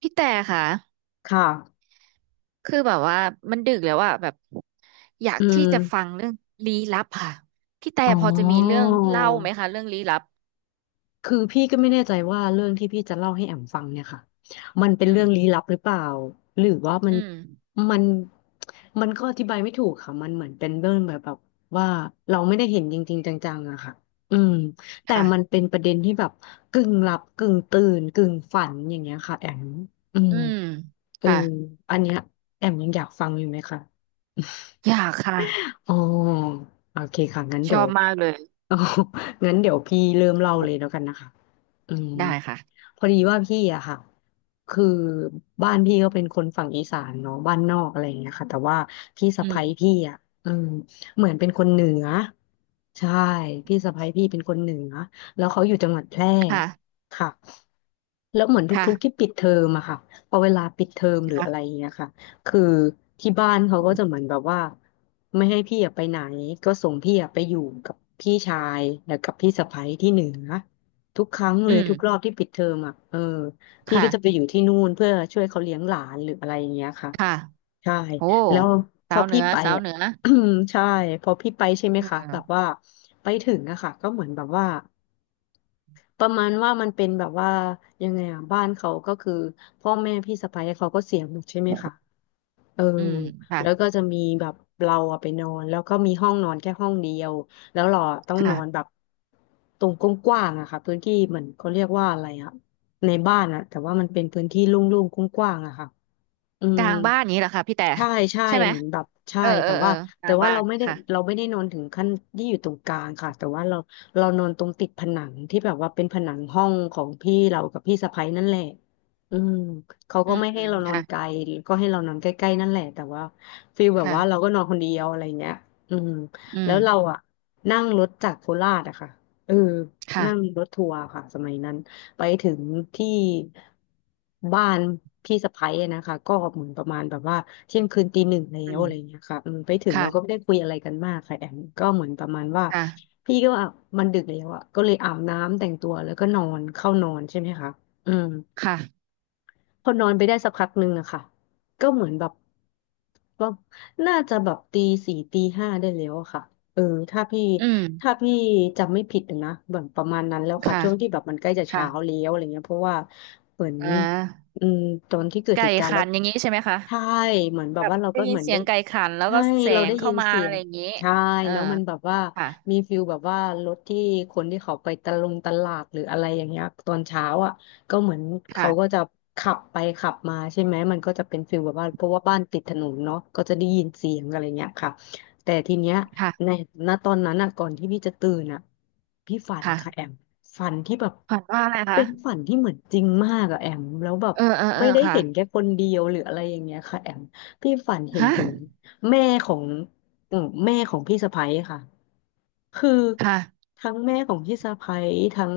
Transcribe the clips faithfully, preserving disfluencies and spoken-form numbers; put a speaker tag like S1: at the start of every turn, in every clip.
S1: พี่แต่ค่ะ
S2: ค่ะ
S1: คือแบบว่ามันดึกแล้วอะแบบอยาก
S2: อื
S1: ที่จะฟั
S2: ม
S1: งเรื่องลี้ลับค่ะพี่แต่
S2: อ๋
S1: พอจะมีเรื่
S2: อ
S1: องเล่าไหมคะเรื่องลี้ลับ
S2: คือพี่ก็ไม่แน่ใจว่าเรื่องที่พี่จะเล่าให้แอมฟังเนี่ยค่ะมันเป็น
S1: อื
S2: เรื่
S1: ม
S2: องลี้ลับหรือเปล่าหรือว่ามั
S1: อื
S2: น
S1: ม
S2: มันมันก็อธิบายไม่ถูกค่ะมันเหมือนเป็นเรื่องแบบแบบว่าเราไม่ได้เห็นจริงๆจังๆอะค่ะอืมแต่มัน
S1: ค่ะ
S2: เป็นประเด็นที่แบบกึ่งหลับกึ่งตื่นกึ่งฝันอย่างเงี้ยค่ะแอมอืม
S1: อืม
S2: เออ
S1: ค่ะ
S2: อันเนี้ยแอมยังอยากฟังอยู่ไหมคะ
S1: อยากค่ะ
S2: อ๋อโอเคค่ะงั้น
S1: ช
S2: เดี๋
S1: อ
S2: ยว
S1: บมากเลย
S2: โอ้งั้นเดี๋ยวพี่เริ่มเล่าเลยแล้วกันนะคะอืม
S1: ได้ค่ะ
S2: พอดีว่าพี่อะค่ะคือบ้านพี่ก็เป็นคนฝั่งอีสานเนาะบ้านนอกอะไรอย่างเงี้ยค่ะแต่ว่าพี่สะ
S1: อืม
S2: ใภ้พี่อะเออเหมือนเป็นคนเหนือใช่พี่สะใภ้พี่เป็นคนเหนือแล้วเขาอยู่จังหวัดแพร่
S1: ค่ะ
S2: ค่ะแล้วเหมือน
S1: ค่ะ
S2: ทุกๆที่ปิดเทอมอะค่ะพอเวลาปิดเทอมหรืออะไรอ
S1: ค่ะ
S2: ย่างเงี้ยค่ะคือที่บ้านเขาก็จะเหมือนแบบว่าไม่ให้พี่อะไปไหนก็ส่งพี่อะไปอยู่กับพี่ชายแล้วกับพี่สะใภ้ที่เหนือ ทุกครั้งเล
S1: อื
S2: ยทุกรอ
S1: ม
S2: บที่ปิดเทอมอ่ะเออพี่ก็จะไป
S1: ค่ะ
S2: อยู่ที่นู่นเพื่อช่วยเขาเลี้ยงหลานหรืออะไรอย่างเงี้ยค่ะ
S1: ค่ะ
S2: ใช่
S1: โอ้
S2: แล้วพ
S1: สา
S2: อ
S1: วเหนื
S2: พี่
S1: อ
S2: ไป
S1: สาว
S2: อ่ะ
S1: เหนือ
S2: ใช่พอพี่ไปใช่ไหม
S1: อื
S2: คะแบบ
S1: ม
S2: ว่าไปถึงอะค่ะก็เหมือนแบบว่าประมาณว่ามันเป็นแบบว่ายังไงอะบ้านเขาก็คือพ่อแม่พี่สะใภ้เขาก็เสียหมดใช่ไหมคะ เออ
S1: อืมค่ะ
S2: แล้วก็จะมีแบบเราอะไปนอนแล้วก็มีห้องนอนแค่ห้องเดียวแล้วเราอะต้องนอนแบ
S1: ค่ะ
S2: บตรงกว้างๆอะค่ะพื้นที่เหมือนเขาเรียกว่าอะไรอะในบ้านอะแต่ว่ามันเป็นพื้นที่โลุ่งๆกว้างๆอะค่ะ อื
S1: ก
S2: ม
S1: ลางบ้านนี้แหละค่ะพี่แต่
S2: ใช่ใช่
S1: ใช่ไหม
S2: เหมือนแบบใช่
S1: เออเอ
S2: แต่
S1: อเอ
S2: ว่า
S1: อก
S2: แต่
S1: ลาง
S2: ว่า
S1: บ้า
S2: เรา
S1: น
S2: ไม่ได้
S1: ค่ะ
S2: เราไม่ได้นอนถึงขั้นที่อยู่ตรงกลางค่ะแต่ว่าเราเรานอนตรงติดผนังที่แบบว่าเป็นผนังห้องของพี่เรากับพี่สะใภ้นั่นแหละอืมเขา
S1: อื
S2: ก็
S1: ม
S2: ไม่ให้เรานอนไกล
S1: ค่ะ
S2: ก็ให้เรานอนใกล้ๆนั่นแหละแต่ว่าฟีลแบบว่าเรา
S1: ค่ะ
S2: ก็นอนคนเดียวอะไรเงี้ยอืม
S1: อื
S2: แล้
S1: ม
S2: วเราอะนั่งรถจากโคราชอะค่ะเออนั่ง
S1: ค่ะ
S2: รถทัวร์ค่ะสมัยนั้น ไปถึงที่บ้านพี่สะใภ้อะนะคะก็เหมือนประมาณแบบว่าเที่ยงคืนตีหนึ่งแล้
S1: อื
S2: วอะ
S1: ม
S2: ไรอย่างเงี้ยค่ะอืมไปถึงเราก็ไม่
S1: ค่ะ
S2: ได้คุยอะไรกันมากค่ะแอมก็เหมือนประมาณว่า
S1: ค่ะ
S2: พี่ก็ว่ามันดึกแล้วอ่ะก็เลยอาบน้ำแต่งตัวแล้วก็นอนเข้านอนใช่ไหมคะอืม
S1: ค่ะ
S2: พอนอนไปได้สักพักหนึ่งอะค่ะก็เหมือนแบบว่าน่าจะแบบตีสี่ตีห้าได้แล้วอะค่ะเออถ้าพี่
S1: อืม
S2: ถ้าพี่จำไม่ผิดนะแบบประมาณนั้นแล้วค่ะ
S1: ค่ะ
S2: ช่วงที่แบบมันใกล้จะ
S1: ค่ะ
S2: เช้าแล้วอะไรเงี้ยเพราะว่าเหมือน
S1: อ่า
S2: อืมตอนที่เกิด
S1: ไก่
S2: เหตุการณ์
S1: ขั
S2: แล้ว
S1: นอย่างนี้ใช่ไหมคะ
S2: ใช่เหมือนแบ
S1: แบ
S2: บ
S1: บ
S2: ว่าเรา
S1: ได้
S2: ก็
S1: ยิ
S2: เห
S1: น
S2: มือน
S1: เสี
S2: ได้
S1: ยงไก่ขันแล้ว
S2: ใช่
S1: ก็แส
S2: เรา
S1: ง
S2: ได้ยิ
S1: เข้า
S2: น
S1: มา
S2: เสีย
S1: อะไร
S2: ง
S1: อย่างนี้
S2: ใช่
S1: เออ
S2: แล้วมันแบบว่า
S1: ค่ะ
S2: มีฟิลแบบว่ารถที่คนที่เขาไปตะลงตลาดหรืออะไรอย่างเงี้ยตอนเช้าอ่ะ ก็เหมือนเขาก็
S1: ค่ะ
S2: จะขับไปขับมาใช่ไหมมันก็จะเป็นฟิลแบบว่าเพราะว่าบ้านติดถนนเนาะก็จะได้ยินเสียงอะไรเงี้ยค่ะแต่ทีเนี้ยใน
S1: ค่ะ
S2: ณตอนนั้นอะก่อนที่พี่จะตื่นอะพี่ฝันค่ะแอ
S1: ค่ะ
S2: มฝันที่แบบ
S1: ฝันว่าอะไรคะ
S2: เป็นฝันที่เหมือนจริงมากอะแอมแล้วแบบ
S1: เออเออเอ
S2: ไม่
S1: อ
S2: ได้
S1: ค่ะ
S2: เห็นแค่คนเดียวหรืออะไรอย่างเงี้ยค่ะแอมพี่ฝันเห็น
S1: ฮะ
S2: ถึงแม่ของอืมแม่ของพี่สะใภ้ค่ะคือ
S1: ค่ะ
S2: ทั้งแม่ของพี่สะใภ้ทั้ง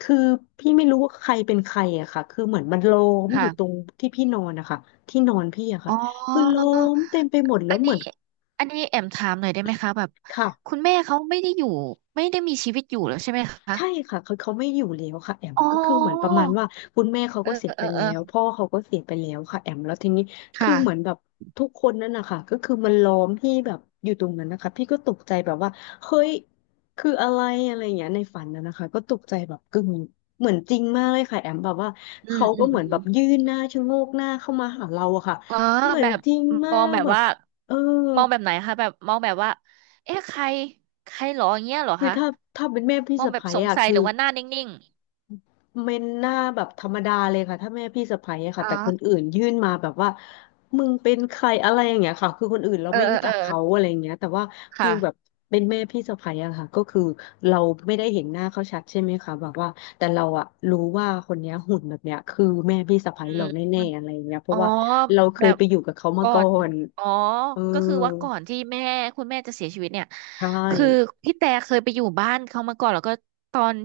S2: คือพี่ไม่รู้ว่าใครเป็นใครอะค่ะ คือเหมือนมันล้อมอยู่ตร
S1: ค่ะ
S2: งที่พี่นอนนะคะที่นอนพี่อะค่ะ
S1: อ๋อ
S2: คือล้อมเต็มไปหมดแล้
S1: อั
S2: ว
S1: น
S2: เห
S1: นี้
S2: มือน
S1: อันนี้แอมถามหน่อยได้ไหมคะแบบ
S2: ค่ะ
S1: คุณแม่เขาไม่ได้อยู่ไม่ได้มีชีวิตอยู่แล้วใช่ไหมคะ
S2: ใช่ค่ะคือเขาไม่อยู่แล้วค่ะแอม
S1: อ๋
S2: ก็คือเหมือนป
S1: อ
S2: ระมาณว่าคุณแม่เขา
S1: เออ
S2: ก็เสีย
S1: เอ
S2: ไป
S1: อเอ
S2: แล้
S1: อ
S2: วพ่อเขาก็เสียไปแล้วค่ะแอมแล้วทีนี้คือ
S1: ค่ะ
S2: เหมือนแบบทุกคนนั่นนะคะก็คือมันล้อมพี่แบบอยู่ตรงนั้นนะคะพี่ก็ตกใจแบบว่าเฮ้ยคืออะไรอะไรอย่างเงี้ยในฝันนะนะคะก็ตกใจแบบกึ่งเหมือนจริงมากเลยค่ะแอมแบบว่า
S1: อืม
S2: เขา
S1: อื
S2: ก็
S1: ม
S2: เหมื
S1: อื
S2: อน
S1: ม
S2: แบบยื่นหน้าชะโงกหน้าเข้ามาหาเราอะค่ะ
S1: อ๋อ
S2: เหมือ
S1: แบ
S2: น
S1: บ
S2: จริงมา
S1: มอง
S2: ก
S1: แบบ
S2: แบบ
S1: ว่า
S2: เออ
S1: มองแบบไหนคะแบบมองแบบว่าเอ๊ะใครใครหรออย่างเงี้ยเหรอ
S2: คือ
S1: คะ
S2: ถ้าถ้าเป็นแม่พี่
S1: มอง
S2: สะ
S1: แบบ
S2: ใภ้
S1: สง
S2: อะ
S1: สัย
S2: คื
S1: ห
S2: อ
S1: รือว่าหน้านิ่ง
S2: เป็นหน้าแบบธรรมดาเลยค่ะถ้าแม่พี่สะใภ้อะ
S1: ๆ
S2: ค่ะ
S1: อ๋อ
S2: แต่คนอื่นยื่นมาแบบว่ามึงเป็นใครอะไรอย่างเงี้ยค่ะคือคนอื่นเรา
S1: เออ
S2: ไม่
S1: เออ
S2: รู้จั
S1: เออ
S2: กเขาอะไรอย่างเงี้ยแต่ว่าฟิลแบบ
S1: ค่ะ
S2: เป็นแม่พี่สะใภ้อะค่ะก็คือเราไม่ได้เห็นหน้าเขาชัดใช่ไหมคะแบบว่าแต่เราอะรู้ว่าคนเนี้ยหุ่นแบบเนี้ยคือแม่พี่สะใภ้
S1: อื
S2: เรา
S1: ม
S2: แน
S1: อ
S2: ่
S1: ม
S2: ๆอะไรอย่างเงี้ยเพ
S1: อ๋อ
S2: ราะว่าเราเค
S1: แบ
S2: ย
S1: บ
S2: ไปอยู่กับเขามา
S1: ก่อ
S2: ก่อ
S1: น
S2: น
S1: อ๋อ
S2: เออ
S1: ก็คือว่าก่อนที่แม่คุณแม่จะเสียชีวิตเนี่ย
S2: ใช่
S1: คือพี่แต่เคยไปอยู่บ้านเขามาก่อนแล้วก็ตอน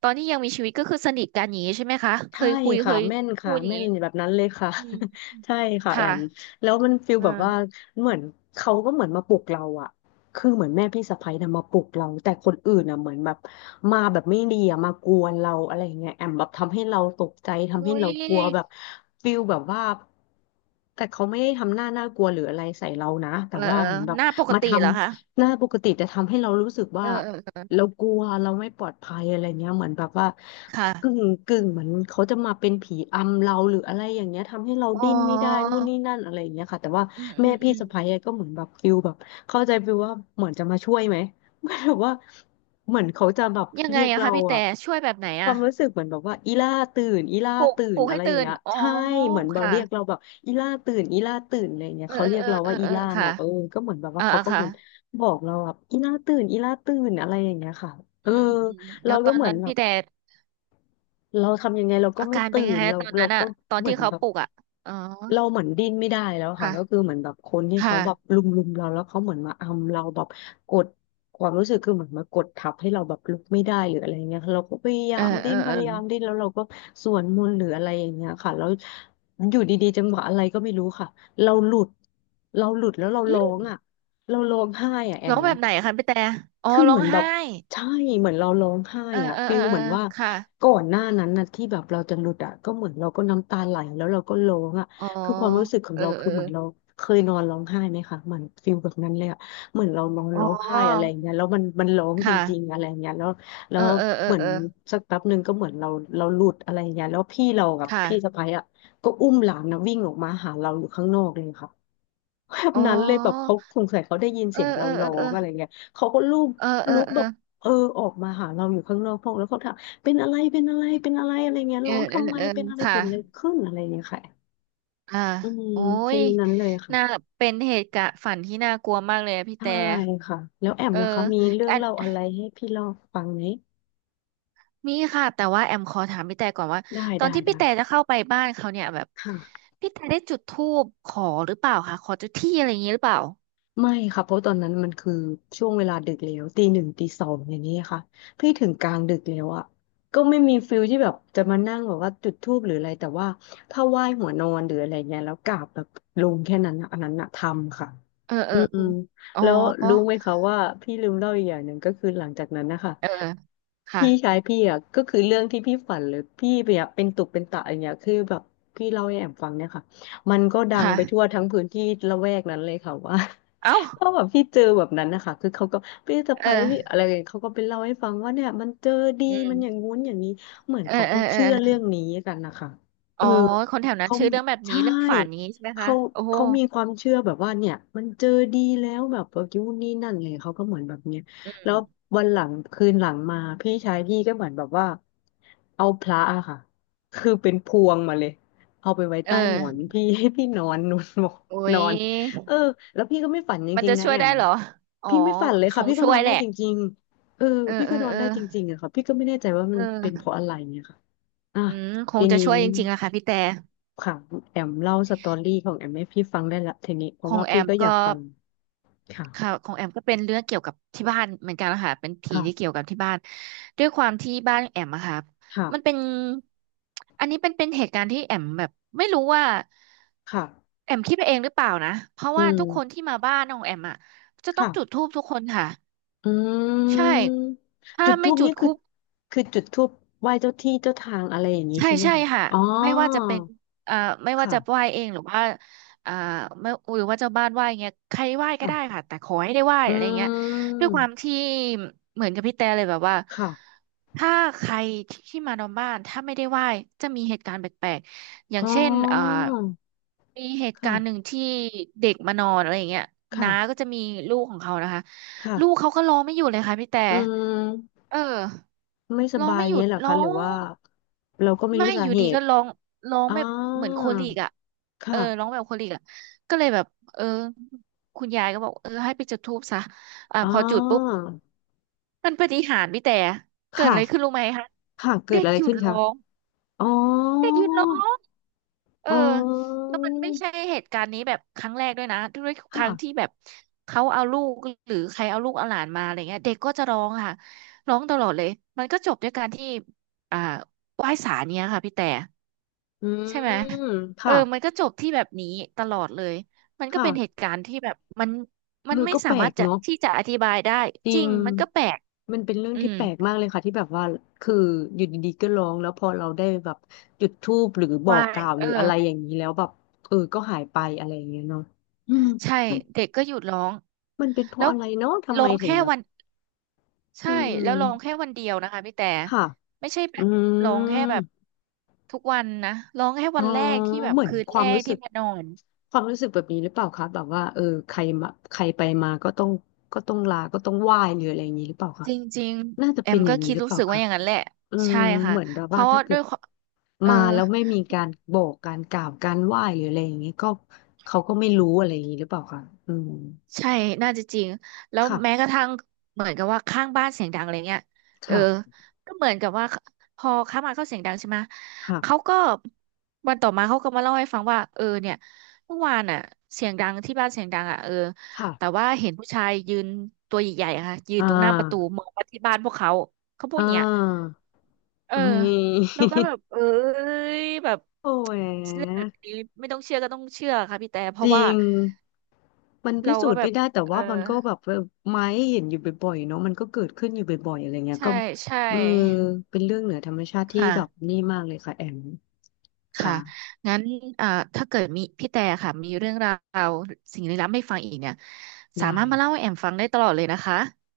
S1: ตอนที่ยังมีชีวิตก็คือสนิทกันอย่างนี้ใช่ไหมคะ เค
S2: ใช่
S1: ยคุย เค
S2: ค่ะ
S1: ย
S2: แม่น
S1: พู
S2: ค่ะ
S1: ดอย่าง
S2: แม่
S1: นี้
S2: นแบบนั้นเลยค่ะ
S1: อืม
S2: ใช่ค่ะแอ
S1: ค่ะ
S2: มแล้วมันฟีล
S1: เอ
S2: แบบว่า
S1: อ
S2: เหมือนเขาก็เหมือนมาปลุกเราอะคือเหมือนแม่พี่สะใภ้นะมาปลุกเราแต่คนอื่นอะเหมือนแบบมาแบบไม่ดีอะมากวนเราอะไรอย่างเงี้ยแอมแบบทำให้เราตกใจ
S1: อุ้
S2: ทำให้
S1: ย
S2: เรากลัวแบบฟีลแบบว่าแต่เขาไม่ได้ทำหน้าน่ากลัวหรืออะไรใส่เรานะแต่
S1: เหรอ
S2: ว่าเหมือนแบ
S1: ห
S2: บ
S1: น้าปก
S2: มาท
S1: ติเหรอคะ
S2: ำหน้าปกติแต่ทำให้เรารู้สึก
S1: เอ
S2: ว่า
S1: อเออเออ
S2: เรากลัวเราไม่ปลอดภัยอะไรเงี้ยเหมือนแบบว่า กึ่
S1: ค่ะ
S2: งกึ่งเหมือนเขาจะมาเป็นผีอำเราหรืออะไรอย่างเงี้ยทำให้เรา
S1: อ๋
S2: ดิ้นไม่ได้
S1: อ
S2: นู่นนี่นั่นอะไรอย่างเงี้ยค่ะแต่ว่า
S1: อืมอื
S2: แม่
S1: มอื
S2: พี่
S1: ม
S2: สะใภ้อะก็เหมือนแบบฟิลแบบเข้าใจฟิลว่าเหมือนจะมาช่วยไหมเหมือนแบบว่าเหมือนเขาจะแบบ
S1: ยัง
S2: เรี
S1: ไง
S2: ยก
S1: อะ
S2: เรา
S1: คะพี่
S2: อะ
S1: แต่ช่วยแบบไหน
S2: ควา
S1: อะ
S2: มรู้สึกเหมือนแบบว่าอีล่าตื่นอีล่า
S1: ปลุก
S2: ตื่
S1: ป
S2: น
S1: ลุก
S2: อะ
S1: ให้
S2: ไรอย่าง
S1: ตื่น
S2: เงี้ย
S1: อ๋อ
S2: ใช่เหมือนแบบ
S1: ค่ะ
S2: เรียกเราแบบอีล่าตื่นอีล่าตื่นอะไรอย่างเงี้ย
S1: เออ
S2: เขาเรีย
S1: เอ
S2: ก
S1: อ
S2: เรา
S1: เออ
S2: ว่า
S1: เออ
S2: อี
S1: เออ
S2: ล่า
S1: ค่ะ
S2: เนาะเออก็เหมือนแบบว่า
S1: อ่า
S2: เขา
S1: อ่า
S2: ก็เห
S1: ค่ะ
S2: มือนบอกเราแบบอีล่าตื่นอีล่าตื่นอะไรอย่างเงี้ยค่ะเออ
S1: อืมอืมอืมแล้
S2: เรา
S1: วต
S2: ก็
S1: อน
S2: เหมือ
S1: นั้
S2: น
S1: น
S2: แบ
S1: พี่
S2: บ
S1: แต่
S2: เราทำยังไงเราก็
S1: อา
S2: ไม่
S1: การเป็
S2: ตื่
S1: นยัง
S2: น
S1: ไง
S2: เรา
S1: ตอน
S2: เรา
S1: นั้นอะ
S2: ก็
S1: ตอน
S2: เหมื
S1: ที่
S2: อน
S1: เขา
S2: แบบ
S1: ปลุกอะอ๋อ
S2: เราเหมือนดิ้นไม่ได้แล้วค่ะก็คือ
S1: ค่ะ
S2: เหมือนแบบคนที่เขาแบบ
S1: ค่ะ
S2: ลุมลุมเราแล้วเขาเหมือนมาอำเราแบบกดความรู้สึกคือเหมือนมากดทับให้เราแบบลุกไม่ได้หรืออะไรเงี้ยเราก็พยายา
S1: เออ
S2: ม
S1: เอ
S2: ดิ้
S1: อ
S2: นพ
S1: เออ
S2: ยายามดิ้นแล้วเราก็สวดมนต์หรืออะไรอย่างเงี้ยค่ะแล้วอยู่ดีๆจังหวะอะไรก็ไม่รู้ค่ะเราหลุดเราหลุดแล้วเรา
S1: อื
S2: ร้อง
S1: ม
S2: อ่ะเราร้องไห้อ่ะแอ
S1: ร้อง
S2: ม
S1: แบบไหนอะคะพี่แต่อ๋อ
S2: คือ
S1: ร้
S2: เห
S1: อ
S2: มื
S1: ง
S2: อนแบ
S1: ไห้
S2: บใช่เหมือนเราร้องไห้
S1: เออ
S2: อะ
S1: เออ
S2: ฟิ
S1: เอ
S2: ล
S1: อเอ
S2: เห
S1: อ
S2: มือนว่า
S1: ค่ะ
S2: ก่อนหน้านั้นนะที่แบบเราจะหลุดอะก็เหมือนเราก็น้ำตาไหลแล้วเราก็ร้องอะ
S1: อ๋อ
S2: คือความรู้สึกของ
S1: เออ
S2: เรา
S1: เอ
S2: คือ
S1: อ
S2: เหมือนเราเคยนอนร้องไห้ไหมคะเหมือนฟิลแบบนั้นเลยอะเหมือนเรานอน
S1: อ๋
S2: ร้องไห้อะไรอ
S1: อ
S2: ย่างเงี้ยแล้วมันมันร้องจริง
S1: ค่ะ
S2: ๆอะไรอย่างเงี้ยแล้วแล้
S1: เอ
S2: ว
S1: อเออเอ
S2: เห
S1: อ
S2: มือน
S1: เออ
S2: สักแป๊บหนึ่งก็เหมือนเราเราหลุดอะไรอย่างเงี้ยแล้วพี่เรากับ
S1: ค่ะ
S2: พี่สะใภ้อะก็อุ้มหลานนะวิ่งออกมาหาเราอยู่ข้างนอกเลยค่ะแบบ
S1: อ๋อ
S2: นั้นเลยแบบเขาสงสัยเขาได้ยิน
S1: เอ
S2: เสี
S1: อ
S2: ยง
S1: เอ
S2: เรา
S1: อ
S2: ร้อ
S1: เออ
S2: งอะไรเงี้ยเขาก็ลูบ
S1: เออเออ
S2: ลุก
S1: เออ
S2: แบ
S1: เอ
S2: บ
S1: อ
S2: เออออกมาหาเราอยู่ข้างนอกห้องแล้วเขาถามเป็นอะไรเป็นอะไรเป็นอะไรอะไรเงี้ย
S1: เออ
S2: ร้อง
S1: เออ
S2: ทำไม
S1: เออ
S2: เป็นอะไร
S1: ค่ะ
S2: เกิดอะไรขึ้นอะไรเงี้ยค่ะ
S1: อ่า
S2: อืม
S1: โอ้
S2: ฟิ
S1: ย
S2: ลนั้นเลยค่ะ
S1: น่าเป็นเหตุการณ์ฝันที่น่ากลัวมากเลยอะพี่
S2: ใช่
S1: แต่
S2: ค่ะแล้วแอม
S1: เออ
S2: ล่ะคะมีเรื่อง
S1: อัน
S2: เล่าอะไรให้พี่เล่าฟังไหม
S1: มีค่ะแต่ว่าแอมขอถามพี่แต่ก่อนว่า
S2: ได้
S1: ตอน
S2: ได้
S1: ที่พี่
S2: ได้
S1: แต่จะเข้าไปบ้านเขาเนี่ยแบบ
S2: ค่ะ
S1: พี่แต่ได้จุดธูปขอหรือเปล่าคะขอเจ้าที่อะไรอย่างนี้หรือเปล่า
S2: ไม่ค่ะเพราะตอนนั้นมันคือช่วงเวลาดึกแล้วตีหนึ่งตีสองอย่างนี้ค่ะพี่ถึงกลางดึกแล้วอ่ะก็ไม่มีฟิลที่แบบจะมานั่งแบบว่าจุดธูปหรืออะไรแต่ว่าถ้าไหว้หัวนอนหรืออะไรเงี้ยแล้วกราบแบบลงแค่นั้นอะอันนั้นอะทำค่ะ
S1: เออเอ
S2: อื
S1: อ
S2: ม
S1: เอออ๋อ
S2: แล้วรู้ไหมคะว่าพี่ลืมเล่าอีกอย่างหนึ่งก็คือหลังจากนั้นนะคะ
S1: เออค่ะ
S2: พี่ชายพี่อ่ะก็คือเรื่องที่พี่ฝันเลยพี่เนี่ยเป็นตุเป็นตะอย่างเงี้ยคือแบบพี่เล่าให้แอมฟังเนี่ยค่ะมันก็ดังไปทั่ว
S1: ค่ะ
S2: ทั้งพื้นที่ละแวกนั้นเลยค่ะว่า
S1: เอ้า
S2: ถ้าแบบพี่เจอแบบนั้นนะคะคือเขาก็พี่สะ
S1: เออ
S2: ใภ้พี่อะไรอย่างเงี้ยเขาก็ไปเล่าให้ฟังว่าเนี่ยมันเจอดี
S1: อื
S2: มันอย่าง
S1: ม
S2: งู้นอย่างนี้เหมือน
S1: เออ
S2: เขา
S1: เอ
S2: ก็
S1: อเออ
S2: เชื่อเรื่องนี้กันนะคะเอ
S1: อ๋อ
S2: อ
S1: คนแถวนั้น
S2: เขา
S1: ชื่อเรื่องแบบนี้
S2: ใช่
S1: เรื่องฝันนี้ใช่ไหมคะ
S2: เขา
S1: โอ้โห
S2: เขามีความเชื่อแบบว่าเนี่ยมันเจอดีแล้วแบบว่ายูนนี่นั่นเลยเขาก็เหมือนแบบเนี้ย
S1: อื
S2: แล้
S1: ม
S2: ววันหลังคืนหลังมาพี่ชายพี่ก็เหมือนแบบว่าเอาพระอะค่ะคือเป็นพวงมาเลยเอาไปไว้
S1: เอ
S2: ใต้
S1: อ
S2: หมอนพี่ให้พี่นอน นุ่นบอก
S1: โอ้
S2: น
S1: ย
S2: อน เออแล้วพี่ก็ไม่ฝันจ
S1: มัน
S2: ริง
S1: จะ
S2: ๆนะ
S1: ช่ว
S2: แอ
S1: ยได้
S2: ม
S1: เหรอ อ๋อ
S2: พี่ไม่ฝันเลย
S1: ช
S2: ค่ะ
S1: ง
S2: พี่ก็
S1: ช่
S2: น
S1: ว
S2: อ
S1: ย
S2: น
S1: แห
S2: ได้
S1: ละ
S2: จริงๆเออ
S1: เออ
S2: พี่
S1: เอ
S2: ก็
S1: อ
S2: นอ
S1: เอ
S2: น
S1: อ
S2: ได้จริงๆอะค่ะพี่ก็ไม่แน่ใจว่ามั
S1: เอ
S2: นเป็นเพ
S1: อ
S2: ราะอะไรเนี่ยค่ะอ่ะ
S1: อืมค
S2: ที
S1: งจะ
S2: นี้
S1: ช่วยจริงๆอะค่ะพี่แต่
S2: ค่ะแอมเล่าสตอรี่ของแอมให้พี่ฟังได้ละทีนี้เพ
S1: ค
S2: ราะ
S1: ง
S2: ว่า
S1: แอ
S2: พี่
S1: ม
S2: ก็อยาก
S1: ก็
S2: ฟังค่ะ
S1: ค่ะของแอมก็เป็นเรื่องเกี่ยวกับที่บ้านเหมือนกันนะคะเป็นผีที่เกี่ย
S2: ค่ะ
S1: วกับที่บ้านด้วยความที่บ้านแอมอะค่ะ
S2: ค่ะ
S1: มันเป็นอันนี้เป็นเป็นเหตุการณ์ที่แอมแบบไม่รู้ว่า
S2: ค่ะ
S1: แอมคิดไปเองหรือเปล่านะเพราะ
S2: อื
S1: ว่าทุกคน
S2: ม
S1: ที่มาบ้านของแอมอะจะต้องจุด
S2: ค่ะ
S1: ธูปทุกคนค่ะ
S2: อื
S1: ใช่
S2: ม
S1: ถ้า
S2: จุดธู
S1: ไม่
S2: ป
S1: จุ
S2: นี่
S1: ด
S2: คือ
S1: ธูป
S2: คือจุดธูปไหว้เจ้าที่เจ้าทางอะไรอย่างนี้
S1: ใช่
S2: ใช่ไหม
S1: ใช่
S2: คะ
S1: ค่ะ
S2: อ๋อ
S1: ไม่ว่าจะเป็นเอ่อไม่ว่าจะไห
S2: ค่ะ
S1: ว้เองหรือว่าเอ่อไม่หรือว่าเจ้าบ้านไหว้เงี้ยใครไหว้ก็ได้
S2: ค่ะ
S1: ค่ะแต่ขอให้ได้ไหว้
S2: อื
S1: อะไรเงี้ยด้วยความ
S2: ม
S1: ที่เหมือนกับพี่แต่เลยแบบว่า
S2: ค่ะ
S1: ถ้าใครที่มานอนบ้านถ้าไม่ได้ไหว้จะมีเหตุการณ์แปลกๆอย่า
S2: อ๋
S1: งเช่นเอ่อ
S2: อ
S1: มีเหตุการณ์หนึ่ง
S2: ค่ะ
S1: ที่เด็กมานอนอะไรเงี้ยน้าก็
S2: ค่ะ
S1: จะมีลูกของเขานะคะลูก
S2: ค่ะ
S1: เขาก็ร้องไม่หยุดเลยค่ะพี่แต่
S2: อืม
S1: เออ
S2: ไม่ส
S1: ร้อง
S2: บาย
S1: ไม่หยุ
S2: เงี้
S1: ด
S2: ยเหรอ
S1: ร้อ
S2: คะ หรือว่า
S1: ง
S2: เราก็ไม่
S1: ไม่
S2: รู้สา
S1: อยู่
S2: เห
S1: ดีก็
S2: ตุ
S1: ร้องร้อง
S2: อ๋อ
S1: แบบเหมือนโคลิกอ่ะเออร้อ
S2: ค่ะ
S1: งแบบโคลิกอ่ะก็เลยแบบเออคุณยายก็บอกเออให้ไปจุดธูปซะอ่า
S2: อ๋อ
S1: พอจุดปุ๊บมันปาฏิหาริย์พี่แต่เกิด
S2: ค่ะ
S1: อะไรขึ้นรู้ไหมคะ
S2: ค่ะ เกิ
S1: เด็
S2: ด
S1: ก
S2: อะไร
S1: หยุด
S2: ขึ้น
S1: ร้
S2: คะ
S1: อง
S2: อ๋อ
S1: เด็กหยุดร้องเออ
S2: อ๋อ
S1: แล้วมันไม่ใช่เหตุการณ์นี้แบบครั้งแรกด้วยนะด้วยครั้งที่
S2: ค่ะ
S1: แบบเขาเอาลูกหรือใครเอาลูกเอาหลานมาอะไรเงี้ยเด็กก็จะร้องค่ะร้องตลอดเลยมันก็จบด้วยการที่อ่าไหว้ศาลเนี้ยค่ะพี่แต่
S2: อื
S1: ใช่ไหม
S2: ม
S1: เออ
S2: ค่ะ
S1: มันก็จบที่แบบนี้ตลอดเลยมันก็
S2: ค่ะ
S1: เป็นเหตุการณ์ที่แบบมัน
S2: เอ
S1: มั
S2: อ
S1: นไม่
S2: ก็
S1: สา
S2: แปล
S1: มาร
S2: ก
S1: ถจะ
S2: เนาะ
S1: ที่จะอธิบายได้
S2: จ
S1: จ
S2: ริ
S1: ริ
S2: ง
S1: งมันก็แปลก
S2: มันเป็นเรื่อง
S1: อื
S2: ที่
S1: ม
S2: แปลกมากเลยค่ะที่แบบว่า คืออยู่ดีๆก็ร้องแล้วพอเราได้แบบจุดธูปหรือบอ
S1: ว่า
S2: กกล่าวห
S1: เอ
S2: รื
S1: อ
S2: ออะไรอย่างนี้แล้วแบบเออก็หายไปอะไรอย่างเงี้ยเนาะอืม
S1: ใช่
S2: มัน
S1: เด็กก็หยุดร้อง
S2: มันเป็นเพ
S1: แล้
S2: ราะ
S1: ว
S2: อะไรเนาะทำ
S1: ร้
S2: ไม
S1: อง
S2: ถึง
S1: แค่
S2: แบบ
S1: วัน
S2: อื
S1: ใช่แล้วร้อง
S2: ม
S1: แค่วันเดียวนะคะพี่แต่
S2: ค่ะ
S1: ไม่ใช่แบ
S2: อื
S1: บร้องแค่แบ
S2: ม
S1: บทุกวันนะร้องแค่
S2: อ๋อ
S1: วันแรกที่แบบ
S2: เหมือน
S1: คืน
S2: ค
S1: แร
S2: วาม
S1: ก
S2: รู้สึ
S1: ที่
S2: ก
S1: มานอน
S2: ความรู้สึกแบบนี้หรือเปล่าคะแบบว่าเออใครมาใครไปมาก็ต้องก็ต้องลาก็ต้องไหว้หรืออะไรอย่างนี้หรือเปล่าคะ
S1: จริง
S2: น่า
S1: ๆ
S2: จะ
S1: แอ
S2: เป็
S1: ม
S2: นอ
S1: ก็
S2: ย่างนั้น
S1: คิด
S2: หรือ
S1: รู้
S2: เปล่า
S1: สึกว่า
S2: คะ
S1: อย่างนั้นแหละ
S2: อืม
S1: ใช่ค่ะ
S2: เหมือนแบบ
S1: เพ
S2: ว่า
S1: ราะ
S2: ถ้า
S1: ว่า
S2: เกิ
S1: ด้ว
S2: ด
S1: ยความเออ
S2: มาแล้วไม่มีการบอกการกล่าวการไหว้หรืออะไรอย่างเงี้ยก็เขาก็ไม่รู้อะไรอย่างงี้หรือเปล่าคะอืม
S1: ใช่น่าจะจริงแล้ว
S2: ค่ะ
S1: แม้กระทั่งเหมือนกับว่าข้างบ้านเสียงดังอะไรเงี้ยเออ
S2: ค่ะ
S1: ก็เหมือนกับว่าพอข้างบ้านเขาเสียงดังใช่ไหม
S2: ค่ะ
S1: เขาก็วันต่อมาเขาก็มาเล่าให้ฟังว่าเออเนี่ยเมื่อวานอ่ะเสียงดังที่บ้านเสียงดังอ่ะเออ
S2: ค่ะ
S1: แต่ว่าเห็นผู้ชายยืนตัวใหญ่ๆอะค่ะยื
S2: อ่
S1: นตรงหน้าประตู
S2: า
S1: มองมาที่บ้านพวกเขาเขาพู
S2: อ่
S1: ดอย่างเงี้ย
S2: า
S1: เออ
S2: เฮ้
S1: แล้ว
S2: ย
S1: ก็แบบเอ้ยแบบ
S2: โอ้ย
S1: เรื่องแบบนี้ไม่ต้องเชื่อก็ต้องเชื่อค่ะพี่แต่เพ
S2: จ
S1: ราะ
S2: ริ
S1: ว่า
S2: งมันพิ
S1: เรา
S2: สู
S1: ก็
S2: จน์
S1: แบ
S2: ไม่
S1: บ
S2: ได้แต่
S1: เอ
S2: ว่า
S1: อ
S2: มันก็แบบเออไม้เห็นอยู่บ่อยๆเนาะมันก็เกิดขึ้นอยู่บ่อยๆอะไรเงี้ย
S1: ใช่
S2: ก็
S1: ใช่
S2: เออเป็นเรื่องเหนือธรรมชาติที่
S1: ค่ะ
S2: แบบนี่มากเลยค่ะแอม
S1: ค่ะ
S2: ค่ะ
S1: งั้นเอ่าถ้าเกิดมีพี่แต่ค่ะมีเรื่องราวสิ่งลี้ลับให้ฟังอีกเนี่ยสา
S2: ได้
S1: มารถมาเล่า
S2: ค่ะ
S1: ให้แอมฟังได้ตลอดเลยนะคะ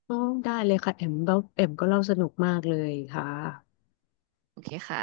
S2: อ๋อได้เลยค่ะแอมเล่าแอมก็เล่าสนุกมากเลยค่ะ
S1: โอเคค่ะ